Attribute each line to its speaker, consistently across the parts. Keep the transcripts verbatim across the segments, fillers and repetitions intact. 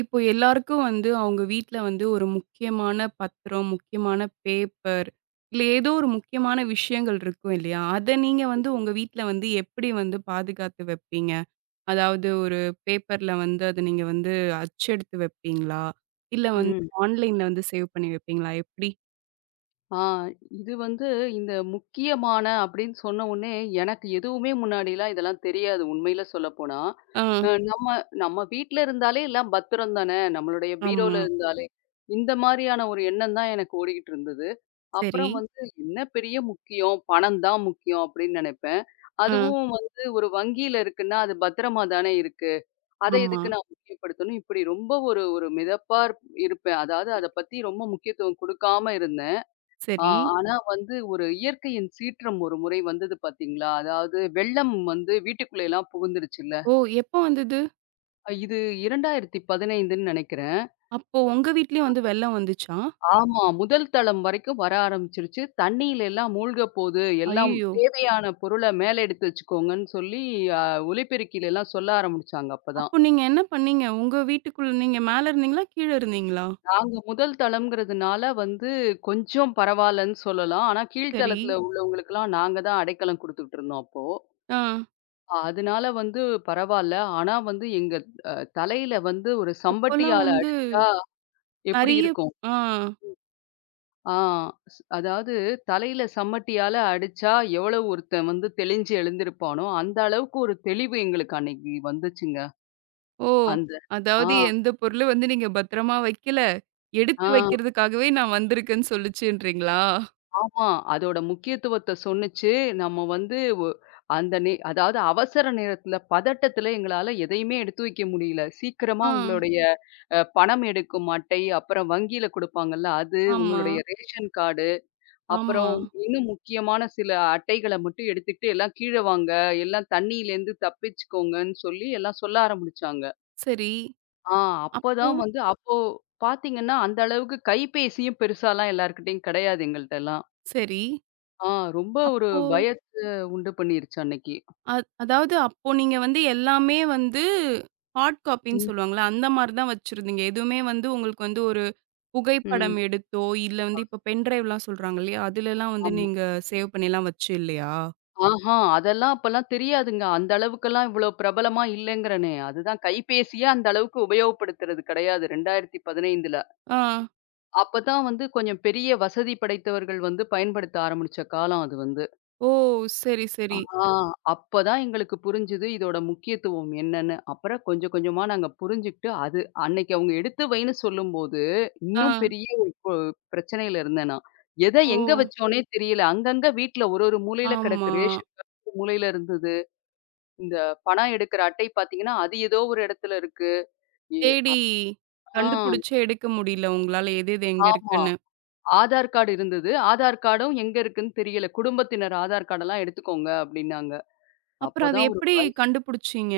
Speaker 1: இப்போ எல்லாருக்கும் வந்து அவங்க வீட்ல வந்து ஒரு முக்கியமான பத்திரம், முக்கியமான பேப்பர், இல்ல ஏதோ ஒரு முக்கியமான விஷயங்கள் இருக்கும் இல்லையா? அத நீங்க வந்து உங்க வீட்ல வந்து எப்படி வந்து பாதுகாத்து வைப்பீங்க? அதாவது ஒரு பேப்பர்ல வந்து அத நீங்க வந்து அச்செடுத்து வைப்பீங்களா? இல்ல வந்து
Speaker 2: ம்.
Speaker 1: ஆன்லைன்ல வந்து சேவ் பண்ணி வைப்பீங்களா? எப்படி?
Speaker 2: ஆ இது வந்து இந்த முக்கியமான அப்படின்னு சொன்ன உடனே எனக்கு எதுவுமே முன்னாடிலாம் இதெல்லாம் தெரியாது உண்மையில சொல்லப்போனா.
Speaker 1: ஆ.
Speaker 2: அ நம்ம நம்ம வீட்ல இருந்தாலே எல்லாம் பத்திரம் தானே, நம்மளுடைய பீரோல
Speaker 1: ஆமா.
Speaker 2: இருந்தாலே. இந்த மாதிரியான ஒரு எண்ணம் தான் எனக்கு ஓடிக்கிட்டு இருந்தது.
Speaker 1: சரி.
Speaker 2: அப்புறம் வந்து என்ன பெரிய முக்கியம், பணம் தான் முக்கியம் அப்படின்னு நினைப்பேன்.
Speaker 1: ஆ.
Speaker 2: அதுவும் வந்து ஒரு வங்கியில இருக்குன்னா, அது பத்திரமா தானே இருக்கு. அதை
Speaker 1: ஆமா.
Speaker 2: எதுக்கு நான் முக்கியப்படுத்தணும்? இப்படி ரொம்ப ஒரு ஒரு மிதப்பா இருப் இருப்பேன். அதாவது அத பத்தி ரொம்ப முக்கியத்துவம் குடுக்காம இருந்தேன். ஆ
Speaker 1: சரி.
Speaker 2: ஆனா வந்து ஒரு இயற்கையின் சீற்றம் ஒரு முறை வந்தது பாத்தீங்களா? அதாவது வெள்ளம் வந்து வீட்டுக்குள்ள எல்லாம் புகுந்துருச்சுல்ல.
Speaker 1: ஓ! எப்போ வந்தது?
Speaker 2: அ, இது 2015ன்னு நினைக்கிறேன்.
Speaker 1: அப்போ உங்க வீட்லயும் வந்து வெள்ளம் வந்துச்சா?
Speaker 2: ஆமா. முதல் தளம் வரைக்கும் வர ஆரம்பிச்சுருச்சு. தண்ணீல எல்லாம் மூழ்க போது, எல்லாம்
Speaker 1: ஐயயோ!
Speaker 2: தேவையான பொருள மேல எடுத்து வச்சுக்கோங்கன்னு சொல்லி அ ஒலிபெருக்கில எல்லாம் சொல்ல ஆரம்பிச்சாங்க அப்பதான்.
Speaker 1: அப்போ நீங்க என்ன பண்ணீங்க? உங்க வீட்டுக்குள்ள நீங்க மேல இருந்தீங்களா? கீழ இருந்தீங்களா?
Speaker 2: நாங்க முதல் தளம்ங்கிறதுனால வந்து கொஞ்சம் பரவால்லன்னு சொல்லலாம். ஆனா
Speaker 1: சரி.
Speaker 2: கீழ்த்தளத்துல உள்ளவங்களுக்கெல்லாம் நாங்க தான் அடைக்கலம் குடுத்துக்கிட்டு இருந்தோம் அப்போ.
Speaker 1: ஆ.
Speaker 2: அதனால வந்து பரவால்ல. ஆனா வந்து எங்க அ தலையில வந்து ஒரு
Speaker 1: அப்போலாம்
Speaker 2: சம்பட்டியால
Speaker 1: வந்து
Speaker 2: அடிச்சா எப்படி
Speaker 1: நெறைய
Speaker 2: இருக்கும்?
Speaker 1: ஆ.
Speaker 2: ஆ ஸ் அதாவது தலையில சம்மட்டியால அடிச்சா எவ்வளவு ஒருத்தன் வந்து தெளிஞ்சு எழுந்திருப்பானோ, அந்த அளவுக்கு ஒரு தெளிவு எங்களுக்கு அன்னைக்கு வந்துச்சுங்க.
Speaker 1: ஓ!
Speaker 2: அந்த ஆ,
Speaker 1: அதாவது எந்த பொருளும் வந்து நீங்க பத்திரமா வைக்கல.
Speaker 2: ஆ.
Speaker 1: எடுத்து வைக்கிறதுக்காகவே நான் வந்திருக்கேன்னு சொல்லுச்சுன்றீங்களா?
Speaker 2: ஆமா. அதோட முக்கியத்துவத்த சொன்னுச்சு. நம்ம வந்து ஒ அந்த நே அதாவது அவசர நேரத்துல, பதட்டத்துல எங்களால எதையுமே எடுத்து வைக்க முடியல. சீக்கிரமா
Speaker 1: ஆ.
Speaker 2: உங்களுடைய அ பணம் எடுக்கும் அட்டை, அப்புறம் வங்கியில குடுப்பாங்கல்ல அது,
Speaker 1: ஆமா,
Speaker 2: உங்களுடைய ரேஷன் கார்டு,
Speaker 1: ஆமா.
Speaker 2: அப்புறம் இன்னும் முக்கியமான சில அட்டைகள மட்டும் எடுத்துக்கிட்டு, "எல்லாம் கீழ வாங்க, எல்லாம் தண்ணியிலேருந்து தப்பிச்சுக்கோங்கன்னு" சொல்லி எல்லாம் சொல்ல ஆரம்பிச்சாங்க.
Speaker 1: சரி.
Speaker 2: ஆ
Speaker 1: அப்போ?
Speaker 2: அப்பதான் வந்து அப்போ பாத்தீங்கன்னா, அந்த அளவுக்கு கைபேசியும் பெருசாலாம் எல்லார்கிட்டயும் கிடையாது எங்கள்ட்டலாம்.
Speaker 1: சரி.
Speaker 2: ஆ ரொம்ப ஒரு
Speaker 1: அப்போ
Speaker 2: பயத்த உண்டு பண்ணிருச்சு அன்னைக்கு.
Speaker 1: அ அதாவது அப்போ நீங்க வந்து எல்லாமே வந்து ஹார்ட் காப்பின்னு
Speaker 2: ம்.
Speaker 1: சொல்லுவாங்கல்ல, அந்த மாரி தான் வச்சிருந்தீங்க. எதுவுமே வந்து உங்களுக்கு வந்து ஒரு
Speaker 2: ம்.
Speaker 1: புகைப்படம் எடுத்தோ, இல்ல வந்து இப்ப பென் டிரைவ்லாம் சொல்றாங்க இல்லையா? அதுலலாம் வந்து
Speaker 2: ஆமா.
Speaker 1: நீங்க சேவ் பண்ணிலாம் வச்சு இல்லையா?
Speaker 2: ஆஹா, அதெல்லாம் அப்பலாம் தெரியாதுங்க. அந்த அளவுக்கெல்லாம் இவ்ளோ பிரபலமா இல்லங்கிறனே. அதுதான் கைபேசியே அந்த அளவுக்கு உபயோகப்படுத்துறது கிடையாது இரண்டாயிரத்து பதினைந்துல.
Speaker 1: ஆ.
Speaker 2: அப்பதான் வந்து கொஞ்சம் பெரிய வசதி படைத்தவர்கள் வந்து பயன்படுத்த ஆரம்பிச்ச காலம் அது வந்து.
Speaker 1: ஓ! சரி, சரி.
Speaker 2: ஆ அப்பதான் எங்களுக்கு புரிஞ்சுது இதோட முக்கியத்துவம் என்னன்னு. அப்புறம் கொஞ்சம் கொஞ்சமா நாங்க புரிஞ்சுகிட்டு, அது அன்னைக்கு அவங்க எடுத்து வைன்னு சொல்லும்போது, இன்னும்
Speaker 1: ஆ.
Speaker 2: பெரிய ஒரு ப பிரச்சனையில இருந்தேன் நான். எத
Speaker 1: ஓ!
Speaker 2: எங்க வச்சோன்னே தெரியல. அங்கங்க வீட்ல ஒரு ஒரு மூலையில கிடக்கு.
Speaker 1: ஆமா.
Speaker 2: ரேஷன் கார்டு ஒரு மூலையில இருந்தது. இந்த பணம் எடுக்கிற அட்டை பார்த்தீங்கன்னா, அது ஏதோ ஒரு இடத்துல இருக்கு. எ
Speaker 1: தேடி
Speaker 2: ஆ
Speaker 1: கண்டுபுடிச்சு எடுக்க முடியல உங்களால எது, எது எங்க
Speaker 2: ஆமா.
Speaker 1: இருக்குன்னு.
Speaker 2: ஆதார் கார்டு இருந்தது. ஆதார் கார்டும் எங்க இருக்குன்னு தெரியல. குடும்பத்தினர் ஆதார் கார்டெல்லாம் எடுத்துக்கோங்க அப்டின்னாங்க.
Speaker 1: அப்புறம் அது
Speaker 2: அப்பதான் ஒரு
Speaker 1: எப்படி
Speaker 2: பய
Speaker 1: கண்டுபுடிச்சீங்க?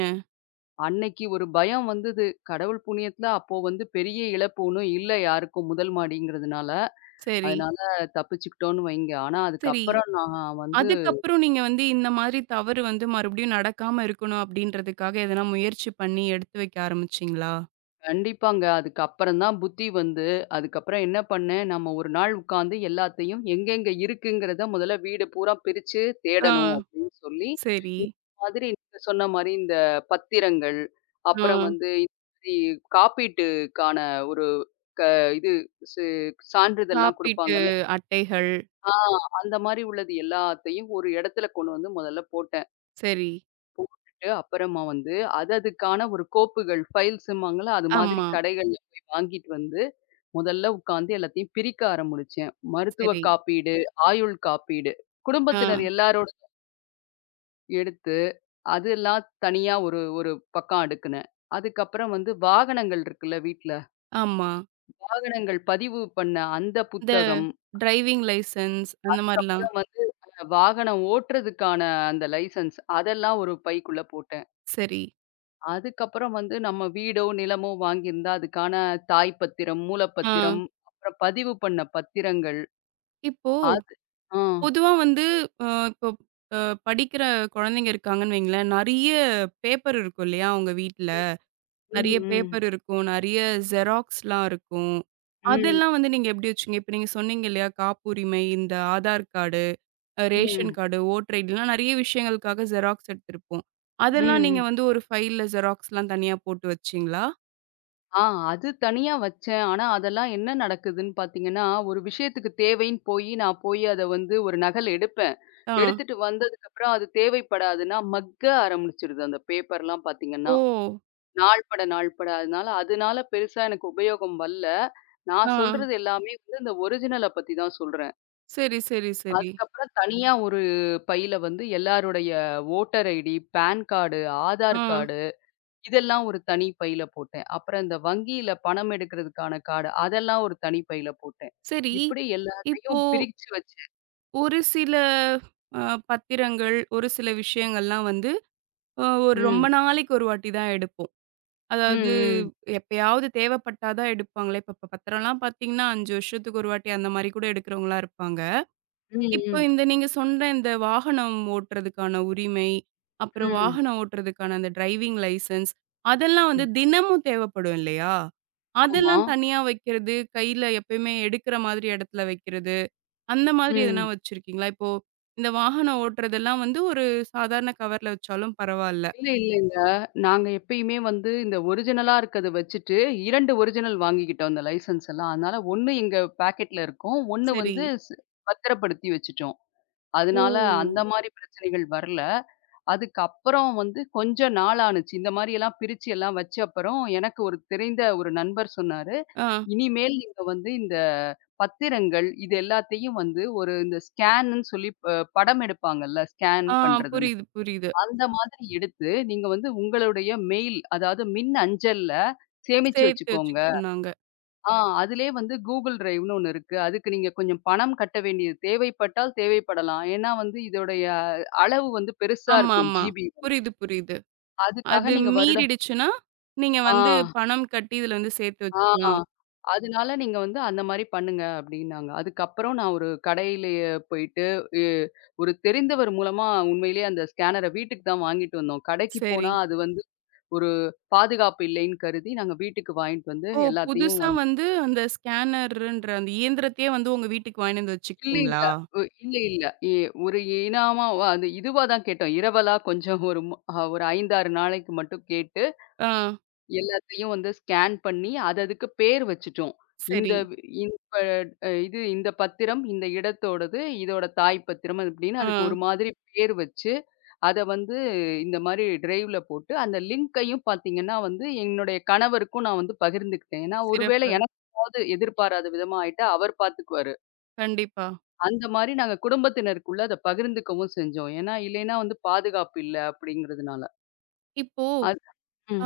Speaker 2: அன்னைக்கு ஒரு பயம் வந்தது. கடவுள் புண்ணியத்துல அப்போ வந்து பெரிய இழப்பு ஒண்ணும் இல்ல யாருக்கும் முதல் மாடிங்கிறதுனால.
Speaker 1: சரி,
Speaker 2: அதனால தப்பிச்சுக்கிட்டோம்னு வைங்க. ஆனா
Speaker 1: சரி.
Speaker 2: அதுக்கப்புறம் நான் வந்து.
Speaker 1: அதுக்கப்புறம் நீங்க வந்து இந்த மாதிரி தவறு வந்து மறுபடியும் நடக்காம இருக்கணும் அப்படின்றதுக்காக எதனா முயற்சி பண்ணி எடுத்து வைக்க ஆரம்பிச்சீங்களா?
Speaker 2: கண்டிப்பாங்க. அதுக்கப்புறம் தான் புத்தி வந்து, அதுக்கப்புறம் என்ன பண்ணேன், நம்ம ஒரு நாள் உட்காந்து எல்லாத்தையும் எங்கெங்க இருக்குங்கிறத முதல்ல வீடு பூரா பிரிச்சு
Speaker 1: ஆ.
Speaker 2: தேடணும் அப்படின்னு சொல்லி,
Speaker 1: சரி.
Speaker 2: இந்த மாதிரி நீங்க சொன்ன மாரி இந்த பத்திரங்கள்,
Speaker 1: ஆ.
Speaker 2: அப்புறம் வந்து இந்த மாதிரி காப்பீட்டுக்கான ஒரு க இது சு சான்றிதழ்லாம்
Speaker 1: காப்பீட்டு
Speaker 2: குடுப்பாங்கல்ல.
Speaker 1: அட்டைகள்.
Speaker 2: ஆ அந்த மாரி உள்ளது எல்லாத்தையும் ஒரு இடத்துல கொண்டு வந்து முதல்ல போட்டேன்.
Speaker 1: சரி.
Speaker 2: அப்புறமா வந்து அது அதுக்கான ஒரு கோப்புகள், ஃபைல்ஸும்பாங்கல்ல, அது மாதிரி
Speaker 1: ஆமா.
Speaker 2: கடைகள்ல போய் வாங்கிட்டு வந்து, முதல்ல உட்காந்து எல்லாத்தையும் பிரிக்க ஆரம்பிச்சேன். மருத்துவ
Speaker 1: சரி.
Speaker 2: காப்பீடு, ஆயுள் காப்பீடு,
Speaker 1: ஆ.
Speaker 2: குடும்பத்தினர் எல்லாரோட எடுத்து, அதெல்லாம் தனியா ஒரு ஒரு பக்கம் அடுக்குனேன். அதுக்கப்புறம் வந்து வாகனங்கள் இருக்குல்ல வீட்ல,
Speaker 1: ஆமா.
Speaker 2: வாகனங்கள் பதிவு பண்ண அந்த
Speaker 1: இந்த
Speaker 2: புத்தகம்.
Speaker 1: டிரைவிங் லைசென்ஸ் அந்த மாரிலாம்.
Speaker 2: அதுக்கப்புறம் வந்து அ வாகனம் ஓட்டுறதுக்கான அந்த லைசென்ஸ் அதெல்லாம் ஒரு பைக்குள்ள போட்டேன்.
Speaker 1: சரி.
Speaker 2: அதுக்கப்புறம் வந்து நம்ம வீடோ, நிலமோ வாங்கியிருந்தா அதுக்கான தாய் பத்திரம்,
Speaker 1: ஆ.
Speaker 2: மூலப்பத்திரம், அப்புறம் பதிவு பண்ண பத்திரங்கள்.
Speaker 1: இப்போ
Speaker 2: அது ஆ.
Speaker 1: பொதுவா வந்து அ இப்போ அ படிக்கிற குழந்தைங்க இருக்காங்கன்னு வைங்களேன், நெறைய பேப்பர் இருக்கும் இல்லையா உங்க வீட்ல?
Speaker 2: ம்,
Speaker 1: நெறைய
Speaker 2: ம்.
Speaker 1: பேப்பர் இருக்கும், நெறைய ஜெராக்ஸ்லாம் இருக்கும்.
Speaker 2: ம்,
Speaker 1: அதெல்லாம் வந்து நீங்க எப்படி வச்சீங்க? இப்ப நீங்க சொன்னீங்க இல்லையா, காப்புரிமை, இந்த ஆதார் கார்டு, அ ரேஷன்
Speaker 2: ம்,
Speaker 1: கார்டு, ஓட்டர் ஐடிலாம் நெறைய விஷயங்களுக்காக ஜெராக்ஸ் எடுத்திருப்போம்.
Speaker 2: ம்,
Speaker 1: அதெல்லாம் நீங்க
Speaker 2: ம்.
Speaker 1: வந்து ஒரு ஃபைல்ல ஜெராக்ஸ்லாம் தனியா போட்டு வச்சீங்களா?
Speaker 2: ஆ அது தனியா வச்சேன். ஆனா, அதெல்லாம் என்ன நடக்குதுன்னு பார்த்தீங்கன்னா, ஒரு விஷயத்துக்கு தேவைன்னு போயி நான் போயி அத வந்து ஒரு நகல் எடுப்பேன்.
Speaker 1: ஆ.
Speaker 2: எடுத்துட்டு வந்ததுக்கப்புறம் அது தேவைப்படாதுன்னா மக்க ஆரம்பிச்சுருது அந்த பேப்பர்லாம் பார்த்தீங்கன்னா.
Speaker 1: ஓ!
Speaker 2: நாள் பட, நாள் பட. அதனால அதனால பெருசா எனக்கு உபயோகம் வரல.
Speaker 1: ஆ.
Speaker 2: நான் சொல்றது எல்லாமே வந்து இந்த ஒரிஜினல பத்தி தான் சொல்றேன்.
Speaker 1: சரி, சரி, சரி.
Speaker 2: அதுக்கப்புறம் தனியா ஒரு பையில வந்து எல்லாருடைய வோட்டர் ஐடி, பான் கார்டு,
Speaker 1: ஆ.
Speaker 2: ஆதார் கார்டு இதெல்லாம் ஒரு தனி பையில போட்டேன். அப்புறம் இந்த வங்கியில பணம் எடுக்கிறதுக்கான கார்டு அதெல்லாம் ஒரு தனி பையில போட்டேன்.
Speaker 1: சரி.
Speaker 2: இப்படி
Speaker 1: இப்போ
Speaker 2: எல்லாத்தையும் பிரிச்சு வச்சேன்.
Speaker 1: ஒரு சில அ பத்திரங்கள், ஒரு சில விஷயங்கள்லாம் வந்து அ ஒரு ரொம்ப
Speaker 2: ம்.
Speaker 1: நாளைக்கு ஒரு வாட்டி தான் எடுப்போம். அதாவது
Speaker 2: ம், ம்.
Speaker 1: எப்பயாவது தேவைப்பட்டா தான் எடுப்பாங்களே! இப்ப ப பத்திரம்லாம் பார்த்தீங்கன்னா, ஐந்து வருஷத்துக்கு ஒரு வாட்டி அந்த மாரி கூட எடுக்கிறவங்களா இருப்பாங்க.
Speaker 2: ம்,
Speaker 1: இப்போ
Speaker 2: ம்.
Speaker 1: இந்த நீங்க சொன்ன இந்த வாகனம் ஓட்டுறதுக்கான உரிமை, அப்புறம்
Speaker 2: ம்,
Speaker 1: வாகனம் ஓட்டுறதுக்கான அந்த டிரைவிங் லைசென்ஸ் அதெல்லாம் வந்து
Speaker 2: ம்.
Speaker 1: தினமும் தேவைப்படும் இல்லையா?
Speaker 2: ஆமா.
Speaker 1: அதெல்லாம் தனியா வைக்கிறது, கையில எப்பயுமே எடுக்கிற மாதிரி இடத்துல வைக்கிறது, அந்த மாதிரி எதனா
Speaker 2: ம்.
Speaker 1: வச்சிருக்கீங்களா? இப்போ இந்த வாகனம் ஓட்டுறதெல்லாம் வந்து ஒரு சாதாரண கவர்ல வச்சாலும் பரவால்ல.
Speaker 2: இல்ல, இல்லங்க. நாங்க எப்பயுமே வந்து இந்த ஒரிஜினலா இருக்கத வச்சுட்டு ரெண்டு ஒரிஜினல் வாங்கிக்கிட்டோம் இந்த லைசென்ஸ் எல்லாம். அதனால ஒண்ணு எங்க பாக்கெட்ல இருக்கும். ஒண்ணு
Speaker 1: சரி.
Speaker 2: வந்து ஸ் பத்திரப்படுத்தி வச்சுட்டோம்.
Speaker 1: ஓ!
Speaker 2: அதனால அந்த மாரி பிரச்சனைகள் வரல. அதுக்கப்புறம் வந்து கொஞ்ச நாள் ஆனுச்சு. இந்த மாரியெல்லாம் பிரிச்சு எல்லாம் வச்ச அப்புறம் எனக்கு ஒரு தெரிந்த ஒரு நண்பர் சொன்னாரு,
Speaker 1: ஆ,
Speaker 2: "இனிமேல் நீங்க வந்து இந்த பத்திரங்கள் இது எல்லாத்தையும் வந்து ஒரு இந்த ஸ்கேன்னு சொல்லி ப படம் எடுப்பாங்கல்ல, ஸ்கேன்
Speaker 1: ஆ
Speaker 2: பண்றது.
Speaker 1: புரியுது, புரியுது.
Speaker 2: அந்த மாதிரி எடுத்து, நீங்க வந்து உங்களுடைய மெயில், அதாவது மின் அஞ்சல்ல சேமிச்சு
Speaker 1: சேர்த்து
Speaker 2: வச்சுக்கோங்க.
Speaker 1: வச்சுக்க சொன்னாங்க.
Speaker 2: ஆ அதிலயே வந்து Google Driveன்னு ஒண்ணு இருக்கு. அதுக்கு நீங்க கொஞ்சம் பணம் கட்ட வேண்டியது தேவைப்பட்டால் தேவைப்படலாம். ஏன்னா வந்து இதோடைய அளவு வந்து பெருசா
Speaker 1: ஆமா,
Speaker 2: இருக்கும்
Speaker 1: ஆமா.
Speaker 2: ஜிபி.
Speaker 1: புரியுது, புரியுது.
Speaker 2: அதுக்காக
Speaker 1: அது
Speaker 2: நீங்க வருடம்.
Speaker 1: மீறிடுச்சுன்னா, நீங்க வந்து
Speaker 2: ஆ,
Speaker 1: பணம் கட்டி இதுல வந்து சேர்த்து
Speaker 2: ஆ.
Speaker 1: வச்சுக்கலாம்.
Speaker 2: அதனால நீங்க வந்து அந்த மாரி பண்ணுங்க அப்டின்னாங்க. அதுக்கப்புறம் நான் ஒரு கடையிலேயே போயிட்டு, எ ஒரு தெரிந்தவர் மூலமா உண்மையிலேயே அந்த ஸ்கேனர வீட்டுக்கு தான் வாங்கிட்டு வந்தோம். கடைக்கு
Speaker 1: சரி.
Speaker 2: போனா அது வந்து ஒரு பாதுகாப்பு இல்லைன்னு கருதி நாங்க வீட்டுக்கு வாங்கிட்டு வந்து
Speaker 1: ஓ!
Speaker 2: எல்லாத்தையும்
Speaker 1: புதுசா
Speaker 2: வந்து.
Speaker 1: வந்து அந்த ஸ்கேனருன்ற அந்த இயந்திரத்தையே வந்து உங்க வீட்டுக்கு வாங்கின்னு வந்து
Speaker 2: இல்ல, இல்ல.
Speaker 1: வச்சுக்கிட்டீங்களா?
Speaker 2: ஒ இல்ல, இல்ல. எ ஒரு இனாமா வ அது இதுவா தான் கேட்டோம். இரவலா கொஞ்சம் ஒரு மு அ ஒரு ஐந்து, ஆறு நாளைக்கு மட்டும் கேட்டு,
Speaker 1: ஆ.
Speaker 2: எல்லாத்தையும் வந்து ஸ்கேன் பண்ணி, அது அதுக்கு பேர் வச்சுட்டோம். இந்த
Speaker 1: சரி.
Speaker 2: வி இப்ப அ இது இந்த பத்திரம், இந்த இடத்தோடது, இதோட தாய் பத்திரம் அது அப்படின்னு
Speaker 1: ஆ.
Speaker 2: அதுக்கு ஒரு மாதிரி பேர் வச்சு அத வந்து இந்த மாரி டிரைவ்ல போட்டு, அந்த லிங்க்கையும் பார்த்தீங்கன்னா வந்து, என்னுடைய கணவருக்கும் நான் வந்து பகிர்ந்துக்கிட்டேன். ஏன்னா, ஒருவேளை
Speaker 1: சிறப்பு.
Speaker 2: எனக்கு ஏதாவது எதிர்பாராத விதமா ஆயிட்டா, அவர் பார்த்துக்குவாரு.
Speaker 1: கண்டிப்பா.
Speaker 2: அந்த மாரி நாங்க குடும்பத்தினருக்குள்ள அத பகிர்ந்துக்கவும் செஞ்சோம். ஏன்னா, இல்லைன்னா வந்து பாதுகாப்பு இல்ல அப்படிங்கிறதுனால.
Speaker 1: இப்போ
Speaker 2: அது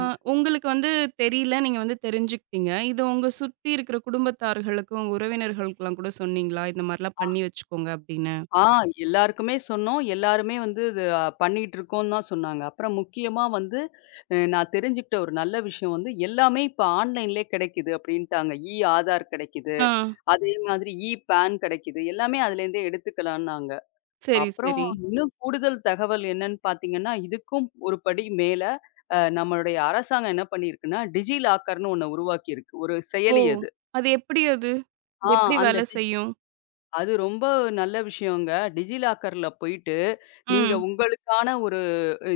Speaker 1: அ உங்களுக்கு வந்து தெரியல, நீங்க வந்து தெரிஞ்சுக்கிட்டீங்க. இத உங்க சுத்தி இருக்கிற குடும்பத்தார்களுக்கும், உங்க உறவினர்களுக்கெல்லாம் கூட சொன்னீங்களா? இந்த மாரிலாம் பண்ணி வச்சுக்கோங்க அப்படின்னு.
Speaker 2: ஆ எல்லாருக்குமே சொன்னோம். எல்லாருமே வந்து இது அ பண்ணிட்டுருக்கோம்னு தான் சொன்னாங்க. அப்புறம் முக்கியமா வந்து அ நான் தெரிஞ்சுக்கிட்ட ஒரு நல்ல விஷயம் வந்து, எல்லாமே இப்ப ஆன்லைன்லயே கிடைக்குது அப்படின்ட்டாங்க. இ ஆதார் கிடைக்குது.
Speaker 1: ஆ.
Speaker 2: அதே மாதிரி இ பான் கிடைக்குது. எல்லாமே அதுலேருந்தே எடுத்துக்கலான்னாங்க.
Speaker 1: சரி,
Speaker 2: அப்புறம்
Speaker 1: சரி.
Speaker 2: இன்னும் கூடுதல் தகவல் என்னன்னு பார்த்தீங்கன்னா, இதுக்கும் ஒரு படி மேல அ நம்மளுடைய அரசாங்கம் என்ன பண்ணியிருக்குன்னா, டிஜி லாக்கர்ன்னு ஒண்ணு உருவாக்கியிருக்கு. ஒரு
Speaker 1: ஓ!
Speaker 2: செயலி அது.
Speaker 1: அது எப்படி அது? அது
Speaker 2: ஆ
Speaker 1: எப்படி
Speaker 2: அந்த
Speaker 1: வேலை
Speaker 2: டிஜி
Speaker 1: செய்யும்?
Speaker 2: அது ரொம்ப நல்ல விஷயங்க. டிஜி லாக்கர்ல போயிட்டு, நீங்க
Speaker 1: ம்.
Speaker 2: உங்களுக்கான ஒரு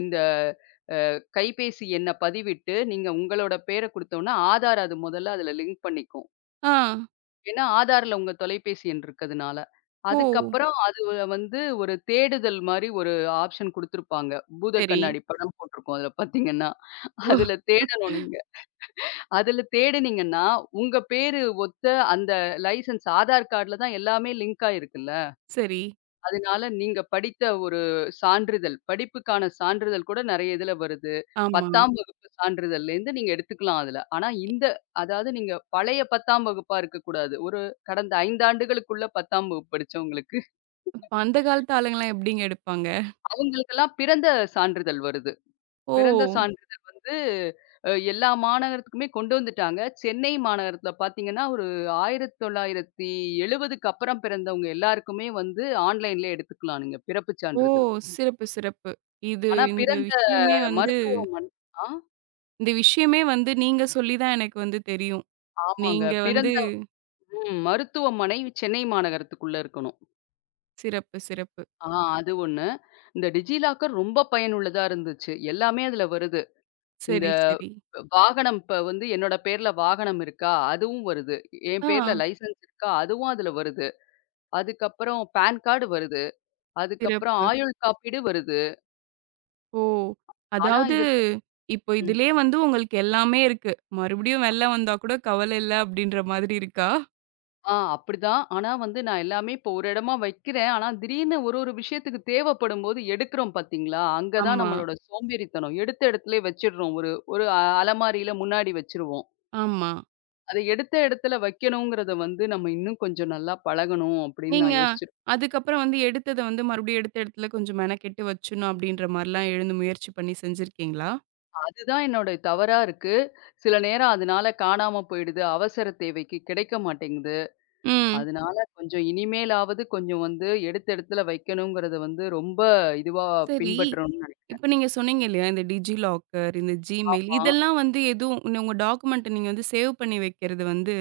Speaker 2: இந்த கைபேசி எண்ண பதிவிட்டு, நீங்க உங்களோட பேர குடுத்தோம்னா, ஆதார் அது முதல்ல அதுல லிங்க் பண்ணிக்கும்.
Speaker 1: ஆ.
Speaker 2: ஏன்னா, ஆதார்ல உங்க தொலைபேசி எண் இருக்கதுனால.
Speaker 1: ஓ!
Speaker 2: அதுக்கப்புறம் அது வ- வந்து ஒரு தேடுதல் மாரி ஒரு ஆப்ஷன் குடுத்துருப்பாங்க. பூத
Speaker 1: சரி.
Speaker 2: கண்ணாடி படம் போட்டிருக்கும் அதுல பார்த்தீங்கன்னா.
Speaker 1: ஓ!
Speaker 2: அதுல தேடணும் நீங்க. அதுல தேடுனீங்கன்னா, உங்க பேரு ஒத்த அந்த லைசென்ஸ் ஆதார் கார்டுல தான் எல்லாமே லிங்க் ஆயிருக்குல்ல.
Speaker 1: சரி.
Speaker 2: அதனால நீங்க படித்த ஒரு சான்றிதழ், படிப்புக்கான சான்றிதழ் கூட நெறைய இதுல வருது.
Speaker 1: ஆமா.
Speaker 2: பத்தாம் வகுப்பு சான்றிதழ்லேருந்து நீங்க எடுத்துக்கலாம் அதுல. ஆனா இந்த அதாவது நீங்க பழைய பத்தாம் வகுப்பா இருக்கக்கூடாது. ஒரு கடந்த ஐந்து ஆண்டுகளுக்குள்ள பத்தாம் வகுப்பு படிச்சவங்களுக்கு,
Speaker 1: இப்ப அந்த காலத்து ஆளுங்கலாம் எப்படிங்க எடுப்பாங்க?
Speaker 2: அவங்களுக்கெல்லாம் பிறந்த சான்றிதழ் வருது.
Speaker 1: ஓ!
Speaker 2: பிறந்த சான்றிதழ் வந்து அ எல்லா மாநகரத்துக்குமே கொண்டு வந்துட்டாங்க. சென்னை மாநகரத்துல பார்த்தீங்கன்னா, ஒரு ஆயிரத்து தொள்ளாயிரத்து எழுபதுக்கு அப்புறம் பிறந்தவங்க எல்லாருக்குமே வந்து ஆன்லைன்லயே எடுத்துக்கலாம் நீங்க பிறப்புச்
Speaker 1: ஓ!
Speaker 2: சான்றிதழ்.
Speaker 1: சிறப்பு, சிறப்பு. இது
Speaker 2: ஆனா
Speaker 1: இந்த
Speaker 2: பிறந்த
Speaker 1: விஷயமே வந்து
Speaker 2: மருத்துவமன் ஆ
Speaker 1: இந்த விஷயமே வந்து நீங்க சொல்லி தான் எனக்கு வந்து தெரியும்.
Speaker 2: ஆமாங்க.
Speaker 1: நீங்க வந்து
Speaker 2: பிறந்த ம் மருத்துவமனை சென்னை மாநகரத்துக்குள்ள இருக்கணும்.
Speaker 1: சிறப்பு, சிறப்பு.
Speaker 2: ஆ அது ஒண்ணு. இந்த டிஜிலாக்கர் ரொம்ப பயனுள்ளதா இருந்துச்சு. எல்லாமே அதுல வருது. இந்த
Speaker 1: சரி, சரி.
Speaker 2: வாகனம் இப்ப வந்து என்னோட பேர்ல வாகனம் இருக்கா? அதுவும் வருது. என்
Speaker 1: ஆ
Speaker 2: பேர்ல லைசென்ஸ் இருக்கா? அதுவும் அதுல வருது. அதுக்கப்புறம் பான் கார்டு வருது. அதுக்கப்புறம்
Speaker 1: சிறப்பு.
Speaker 2: ஆயுள் காப்பீடு வருது.
Speaker 1: ஓ!
Speaker 2: ஆனா
Speaker 1: அதாவது
Speaker 2: இதுல
Speaker 1: இப்போ
Speaker 2: ம்.
Speaker 1: இதிலயே வந்து உங்களுக்கு எல்லாமே இருக்கு. மறுபடியும் வெள்ளம் வந்தா கூட கவலை இல்ல அப்படின்ற மாதிரி இருக்கா?
Speaker 2: ஆ அப்படிதான். ஆனா வந்து நான் எல்லாமே இப்போ ஒரு இடமா வைக்கிறேன். ஆனா திடீர்னு ஒரு ஒரு விஷயத்துக்கு தேவைப்படும்போது எடுக்கிறோம் பார்த்தீங்களா? அங்க தான்
Speaker 1: ஆமா,
Speaker 2: நம்மளோட சோம்பேறித்தனம். எடுத்த இடத்துலயே வச்சிடுறோம். ஒரு ஒரு அ அலமாரியில முன்னாடி வச்சுருவோம்.
Speaker 1: ஆமா.
Speaker 2: அத எடுத்த இடத்துல வைக்கணுங்கிறத வந்து நம்ம இன்னும் கொஞ்சம் நல்லா பழகணும் அப்படின்னு
Speaker 1: நீங்க
Speaker 2: நான் யோசிச்சிருப்பேன்.
Speaker 1: அதுக்கப்புறம் வந்து எடுத்தத வந்து மறுபடியும் எடுத்த இடத்துல கொஞ்சம் மெனக்கெட்டு வச்சுடணும் அப்படின்ற மாரிலாம் எழுந்து முயற்சி பண்ணி செஞ்சிருக்கீங்களா?
Speaker 2: அதுதான் என்னோட தவறா இருக்கு. சில நேரம் அதனால காணாம போயிடுது. அவசர தேவைக்கு கிடைக்க மாட்டேங்குது.
Speaker 1: ம்.
Speaker 2: அதனால கொஞ்சம் இனிமேலாவது கொஞ்சம் வந்து எடுத்த இடத்துல வைக்கணுங்கிறத வந்து ரொம்ப இதுவா
Speaker 1: சரி.
Speaker 2: பின்பற்றணும்னு நினைக்கிறேன்.
Speaker 1: இப்ப நீங்க சொன்னீங்க இல்லையா, இந்த டிஜி லாக்கர், இந்த Gmail
Speaker 2: ஆமா.
Speaker 1: இதெல்லாம் வந்து எதுவும் இந்த உங்க டாக்குமெண்ட்ட நீங்க வந்து சேவ் பண்ணி வைக்கிறது வந்து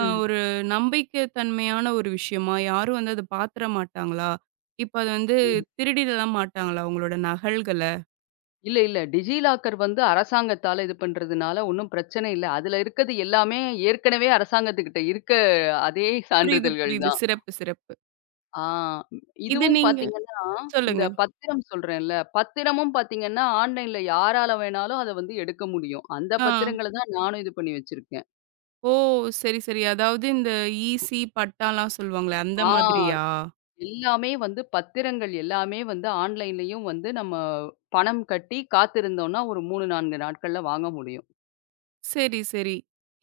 Speaker 1: அ ஒரு நம்பிக்கை தன்மையான ஒரு விஷயமா? யாரும் வந்து அத பாத்துற மாட்டாங்களா? இப்ப அது வந்து
Speaker 2: ம்.
Speaker 1: திருடிடலாம் மாட்டாங்களா உங்களோட நகல்கள?
Speaker 2: இல்ல, இல்ல. டிஜி லாக்கர் வந்து அரசாங்கத்தால இது பண்றதுனால ஒண்ணும் பிரச்சனை இல்ல. அதுல இருக்கது எல்லாமே ஏற்கனவே அரசாங்கத்துக்கிட்ட இருக்க அதே
Speaker 1: புரியுது,
Speaker 2: சான்றிதழ்கள்
Speaker 1: புரியுது.
Speaker 2: தான்.
Speaker 1: சிறப்பு, சிறப்பு.
Speaker 2: ஆ
Speaker 1: இது
Speaker 2: இதுவும்
Speaker 1: நீங்க
Speaker 2: பார்த்தீங்கன்னா, இந்த
Speaker 1: சொல்லுங்க.
Speaker 2: பத்திரம் சொல்றேன்ல, பத்திரமும் பார்த்தீங்கன்னா, ஆன்லைன்ல யாரால வேணாலும் அத வந்து எடுக்க முடியும். அந்த
Speaker 1: ஆ.
Speaker 2: பத்திரங்கள தான் நானும் இது பண்ணி வச்சிருக்கேன்.
Speaker 1: ஓ! சரி, சரி. அதாவது இந்த ஈசி, பட்டாலாம் சொல்லுவாங்களே, அந்த
Speaker 2: ஆ
Speaker 1: மாதிரியா?
Speaker 2: எல்லாமே வந்து பத்திரங்கள் எல்லாமே வந்து ஆன்லைன்லயும் வந்து நம்ம பணம் கட்டி காத்திருந்தோம்னா, ஒரு மூணு, நாலு நாட்கள்ல வாங்க முடியும்.
Speaker 1: சரி, சரி.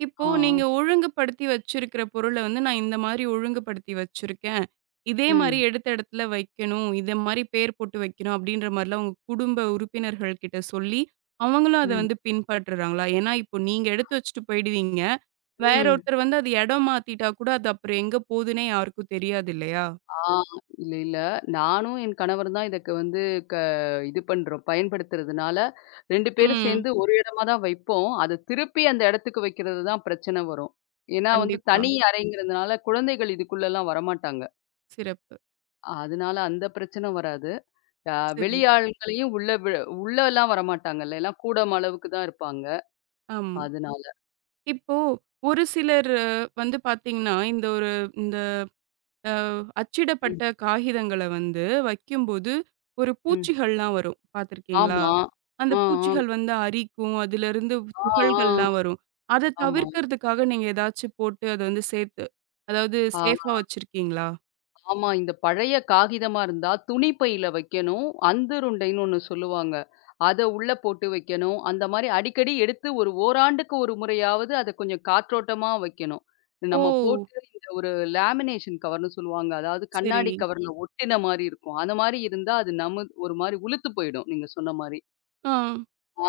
Speaker 1: இப்போ
Speaker 2: ஆ.
Speaker 1: நீங்க ஒழுங்குபடுத்தி வச்சிருக்கிற பொருள வந்து, நான் இந்த மாரி ஒழுங்குபடுத்தி வச்சிருக்கேன். இதே மாரி
Speaker 2: ம்.
Speaker 1: எடுத்த இடத்துல வைக்கணும். இத மாரி பேர் போட்டு வைக்கணும். அப்படின்ற மாரிலாம் உங்க குடும்ப உறுப்பினர்கள் கிட்ட சொல்லி, அவங்களும் அத
Speaker 2: ம்.
Speaker 1: வந்து பின்பற்றுறாங்களா? ஏன்னா, இப்போ நீங்க எடுத்து வச்சுட்டு போயிடுவீங்க. வேற
Speaker 2: ம்.
Speaker 1: ஒருத்தர் வந்து அது இடம் மாத்திட்டா கூட, அது அப்புறம் எங்க போதுன்னே யாருக்கும் தெரியாது இல்லையா?
Speaker 2: ஆ இல்ல, இல்ல. நானும் என் கணவர் தான் இதுக்கு வந்து க இது பண்றோம். பயன்படுத்துறதுனால ரெண்டு பேரும்
Speaker 1: ம்.
Speaker 2: சேர்ந்து ஒரு இடமா தான் வைப்போம். அது திருப்பி அந்த இடத்துக்கு வைக்கிறது தான் பிரச்சனை வரும். ஏன்னா வந்து
Speaker 1: கண்டிப்பா.
Speaker 2: தனி அறைங்கிறதுனால குழந்தைகள் இதுக்குள்ளலாம் வரமாட்டாங்க.
Speaker 1: சிறப்பு.
Speaker 2: அதனால அந்த பிரச்சனை வராது. அ வெளி
Speaker 1: சரி.
Speaker 2: ஆள்களையும் உள்ள வி உள்ளலாம் வரமாட்டாங்கல்ல. எல்லாம் கூடம் அளவுக்கு தான் இருப்பாங்க.
Speaker 1: ஆமா.
Speaker 2: அதனால.
Speaker 1: இப்போ ஒரு சிலர் அஹ், வந்து பார்த்தீங்கன்னா, இந்த ஒரு இந்த
Speaker 2: ம்,
Speaker 1: அச்சிடப்பட்ட காகிதங்கள வந்து வைக்கும்போது, ஒரு
Speaker 2: ம்.
Speaker 1: பூச்சிகள்லாம் வரும். பார்த்துருக்கீங்களா?
Speaker 2: ஆமா.
Speaker 1: அந்த
Speaker 2: ஆ, ஆ,
Speaker 1: பூச்சிகள் வந்து அரிக்கும். அதிலிருந்து
Speaker 2: ஆ, ஆ.
Speaker 1: துகள்கள்லாம் வரும். அத
Speaker 2: ஆமா.
Speaker 1: தவிர்க்கிறதுக்காக நீங்க ஏதாச்சும் போட்டு அத வந்து சேர்த்து அதாவது
Speaker 2: ஆ.
Speaker 1: சேஃபா வச்சிருக்கீங்களா?
Speaker 2: ஆமா. இந்த பழைய காகிதமா இருந்தா, துணி பையில வைக்கணும். அந்துருண்டைன்னு ஒண்ணு சொல்லுவாங்க. அத உள்ள போட்டு வைக்கணும். அந்த மாரி அடிக்கடி எடுத்து ஒரு ஓராண்டுக்கு ஒரு முறையாவது அத கொஞ்சம் காற்றோட்டமா வைக்கணும்.
Speaker 1: ஓ!
Speaker 2: நம்ம போட்டு இந்த ஒரு லேமினேஷன் கவர்ன்னு சொல்லுவாங்க. அதாவது
Speaker 1: சரி.
Speaker 2: கண்ணாடி கவர்ல ஒட்டின மாரி இருக்கும். அந்த மாரி இருந்தா அது நமுத் ஒரு மாரி உளுத்து போயிடும், நீங்க சொன்ன மாரி.
Speaker 1: ஆ.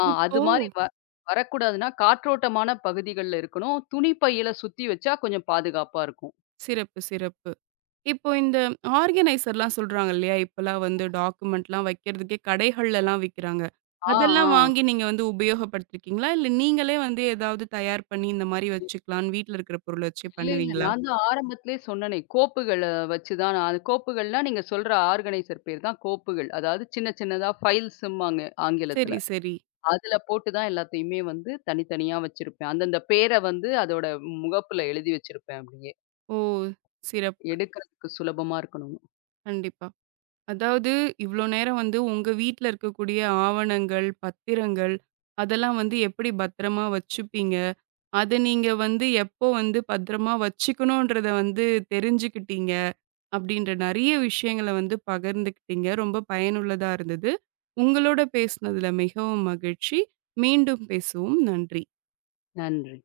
Speaker 2: ஆ அது
Speaker 1: இப்போ
Speaker 2: மாரி வ வரக்கூடாதுன்னா, காற்றோட்டமான பகுதிகள்ல இருக்கணும். துணி பையில சுத்தி வச்சா கொஞ்சம் பாதுகாப்பா இருக்கும்.
Speaker 1: சிறப்பு, சிறப்பு. இப்போ இந்த ஆர்கனைசர்லாம் சொல்றாங்க இல்லையா? இப்பலாம் வந்து டாக்குமெண்ட்லாம் வைக்கிறதுக்கே கடைகள்லலாம் விக்கிறாங்க.
Speaker 2: ஆ,
Speaker 1: அதெல்லாம்
Speaker 2: ஆ.
Speaker 1: வாங்கி நீங்க வந்து உபயோகப்படுத்திருக்கீங்களா? இல்ல நீங்களே வந்து ஏதாவது தயார் பண்ணி இந்த மாரி வச்சுக்கலான்னு வீட்ல இருக்கிற பொருள வச்சே
Speaker 2: இல்ல, இல்ல.
Speaker 1: பண்ணுவீங்களா?
Speaker 2: நான் தான் ஆரம்பத்திலேயே சொன்னனே, கோப்புகள வச்சு தான் நான் அது கோப்புகள்னா நீங்க சொல்ற ஆர்கனைசர் பேர் தான் கோப்புகள். அதாவது சின்ன சின்னதா ஃபைல்ஸ்ம்பாங்க ஆங்கிலத்தில.
Speaker 1: சரி, சரி.
Speaker 2: அதில போட்டு தான் எல்லாத்தையுமே வந்து தனித்தனியா வச்சிருப்பேன். அந்தந்த பேர வந்து அதோட முகப்புல எழுதி வச்சிருப்பேன் அப்படியே.
Speaker 1: ஓ! சிறப்பு.
Speaker 2: எடுக்கிறதுக்கு சுலபமா இருக்கணும்னு.
Speaker 1: கண்டிப்பா. அதாவது இவ்ளோ நேரம் வந்து உங்க வீட்ல இருக்கக்கூடிய ஆவணங்கள், பத்திரங்கள் அதெல்லாம் வந்து எப்படி பத்திரமா வச்சுப்பீங்க? அத நீங்க வந்து எப்போ வந்து பத்திரமா வச்சுக்கணுன்றத வந்து தெரிஞ்சுக்கிட்டீங்க. அப்படின்ற நெறைய விஷயங்கள வந்து பகிர்ந்துக்கிட்டீங்க. ரொம்ப பயனுள்ளதா இருந்தது. உங்களோட பேசினதுல மிகவும் மகிழ்ச்சி. மீண்டும் பேசுவோம். நன்றி.
Speaker 2: நன்றி.